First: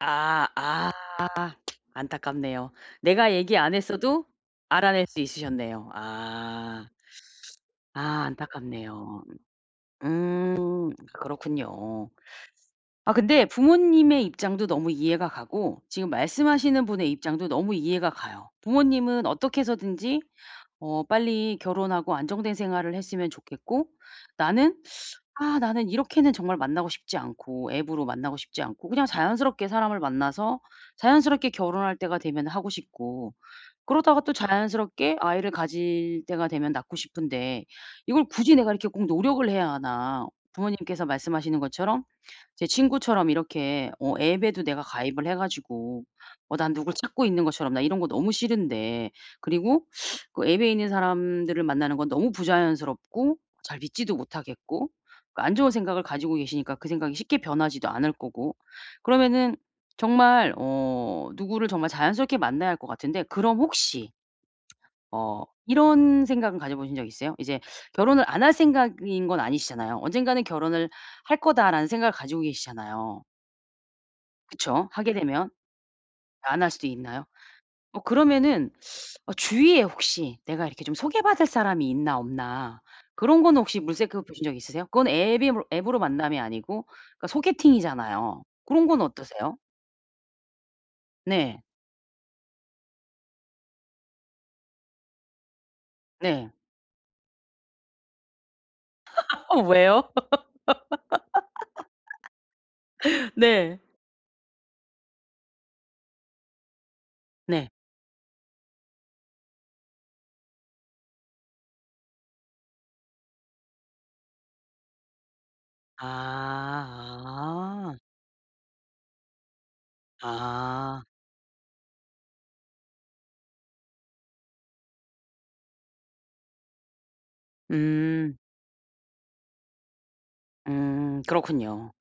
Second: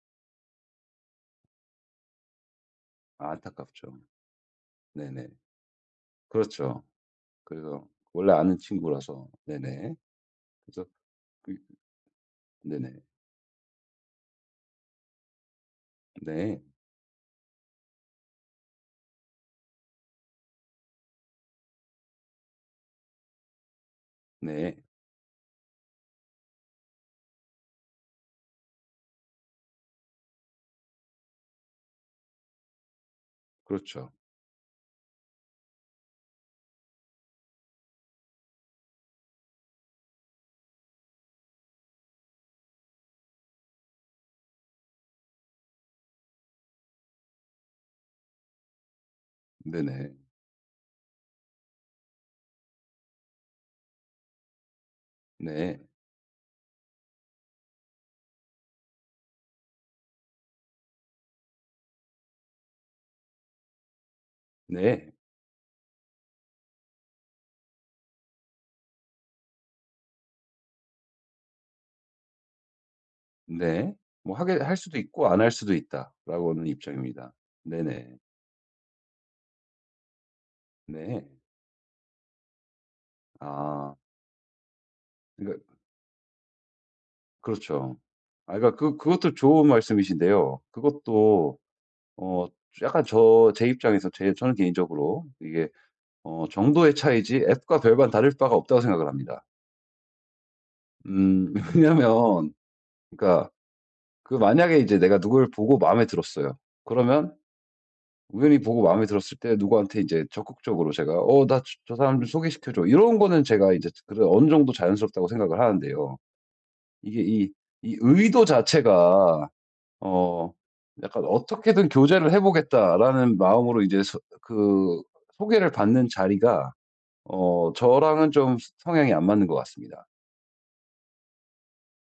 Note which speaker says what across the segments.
Speaker 1: 아 아. 안타깝네요. 내가 얘기 안
Speaker 2: 안타깝죠.
Speaker 1: 했어도 알아낼 수
Speaker 2: 네네.
Speaker 1: 있으셨네요.
Speaker 2: 그렇죠.
Speaker 1: 아.
Speaker 2: 그리고
Speaker 1: 아
Speaker 2: 원래 아는
Speaker 1: 안타깝네요.
Speaker 2: 친구라서 네네. 그래서
Speaker 1: 음.
Speaker 2: 그
Speaker 1: 그렇군요.
Speaker 2: 네네.
Speaker 1: 아 근데 부모님의 입장도 너무 이해가 가고 지금
Speaker 2: 네.
Speaker 1: 말씀하시는 분의 입장도 너무 이해가 가요. 부모님은 어떻게 해서든지 어 빨리 결혼하고 안정된 생활을 했으면 좋겠고 나는
Speaker 2: 네.
Speaker 1: '아 나는 이렇게는 정말 만나고 싶지 않고 앱으로 만나고 싶지 않고 그냥 자연스럽게 사람을 만나서 자연스럽게 결혼할 때가 되면 하고 싶고
Speaker 2: 그렇죠.
Speaker 1: 그러다가 또 자연스럽게 아이를 가질 때가 되면 낳고 싶은데 이걸 굳이 내가 이렇게 꼭 노력을 해야 하나?' 부모님께서 말씀하시는 것처럼 제 친구처럼 이렇게 어 앱에도 내가 가입을 해 가지고 어 난 누굴 찾고 있는 것처럼 나 이런 거 너무 싫은데 그리고
Speaker 2: 네네.
Speaker 1: 그 앱에 있는 사람들을 만나는 건 너무 부자연스럽고 잘 믿지도 못하겠고 그 안 좋은
Speaker 2: 네.
Speaker 1: 생각을 가지고 계시니까 그 생각이 쉽게 변하지도 않을 거고 그러면은 정말 어 누구를 정말 자연스럽게 만나야 할 것 같은데 그럼 혹시
Speaker 2: 네.
Speaker 1: 어 이런 생각은 가져보신 적 있으세요? 이제 결혼을 안 할 생각인 건 아니시잖아요. '언젠가는 결혼을 할 거다.'라는 생각을 가지고 계시잖아요.
Speaker 2: 네. 뭐 하게 할
Speaker 1: 그쵸.
Speaker 2: 수도
Speaker 1: 하게
Speaker 2: 있고 안 할
Speaker 1: 되면
Speaker 2: 수도 있다라고
Speaker 1: 안
Speaker 2: 하는
Speaker 1: 할 수도 있나요?
Speaker 2: 입장입니다.
Speaker 1: 어
Speaker 2: 네네.
Speaker 1: 그러면은 어 주위에 혹시 내가 이렇게 좀 소개
Speaker 2: 네.
Speaker 1: 받을 사람이 있나 없나 그런 거는 혹시
Speaker 2: 아.
Speaker 1: 물색해 보신 적 있으세요? 그건 앱의
Speaker 2: 그니까
Speaker 1: 힘으로 앱으로 만남이 아니고 그러니까
Speaker 2: 그렇죠.
Speaker 1: 소개팅이잖아요.
Speaker 2: 아 그니까
Speaker 1: 고런
Speaker 2: 그
Speaker 1: 건
Speaker 2: 그것도
Speaker 1: 어떠세요?
Speaker 2: 좋은 말씀이신데요. 그것도
Speaker 1: 네.
Speaker 2: 어 약간 저 제 입장에서 제 저는 개인적으로 이게 어
Speaker 1: 네.
Speaker 2: 정도의 차이지 앱과 별반 다를 바가 없다고 생각을 합니다.
Speaker 1: 어 왜요?
Speaker 2: 음. 왜냐면 그러니까
Speaker 1: 네.
Speaker 2: 그 만약에 인제 내가 누굴 보고 마음에 들었어요. 그러면
Speaker 1: 네.
Speaker 2: 우연히 보고 마음에 들었을 때 누구한테 인제 적극적으로 제가 "어 나 저 사람 좀 소개시켜 줘." 이런 거는 제가 인제 그래도 어느 정도 자연스럽다고 생각을
Speaker 1: 아
Speaker 2: 하는데요. 이게 이 이
Speaker 1: 아.
Speaker 2: 의도 자체가 어
Speaker 1: 아.
Speaker 2: 약간 어떻게든 교제를 해 보겠다라는 마음으로 이제 소 그 소개를 받는 자리가 어 저랑은
Speaker 1: 음.
Speaker 2: 좀 성향이 안 맞는 것 같습니다.
Speaker 1: 음. 그렇군요.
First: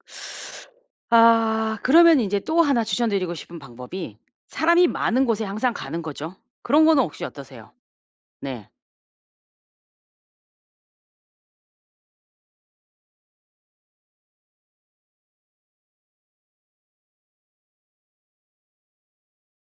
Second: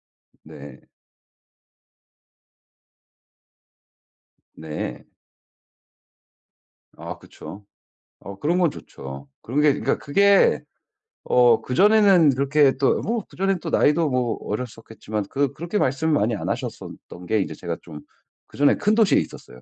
Speaker 2: 네.
Speaker 1: 아 그러면 인제 또 하나 추천드리고 싶은 방법이 사람이
Speaker 2: 네.
Speaker 1: 많은 곳에 항상 가는 거죠. 그런 거는
Speaker 2: 아
Speaker 1: 혹시
Speaker 2: 그쵸.
Speaker 1: 어떠세요?
Speaker 2: 어 그런
Speaker 1: 네.
Speaker 2: 건 좋죠. 그런 게 그니까 그게 어 그전에는 그렇게 또 뭐 그전엔 또 나이도 뭐 어렸었겠지만 그 그렇게 말씀 많이 안 하셨었던 게 이제 제가 좀 그전에 큰 도시에 있었어요.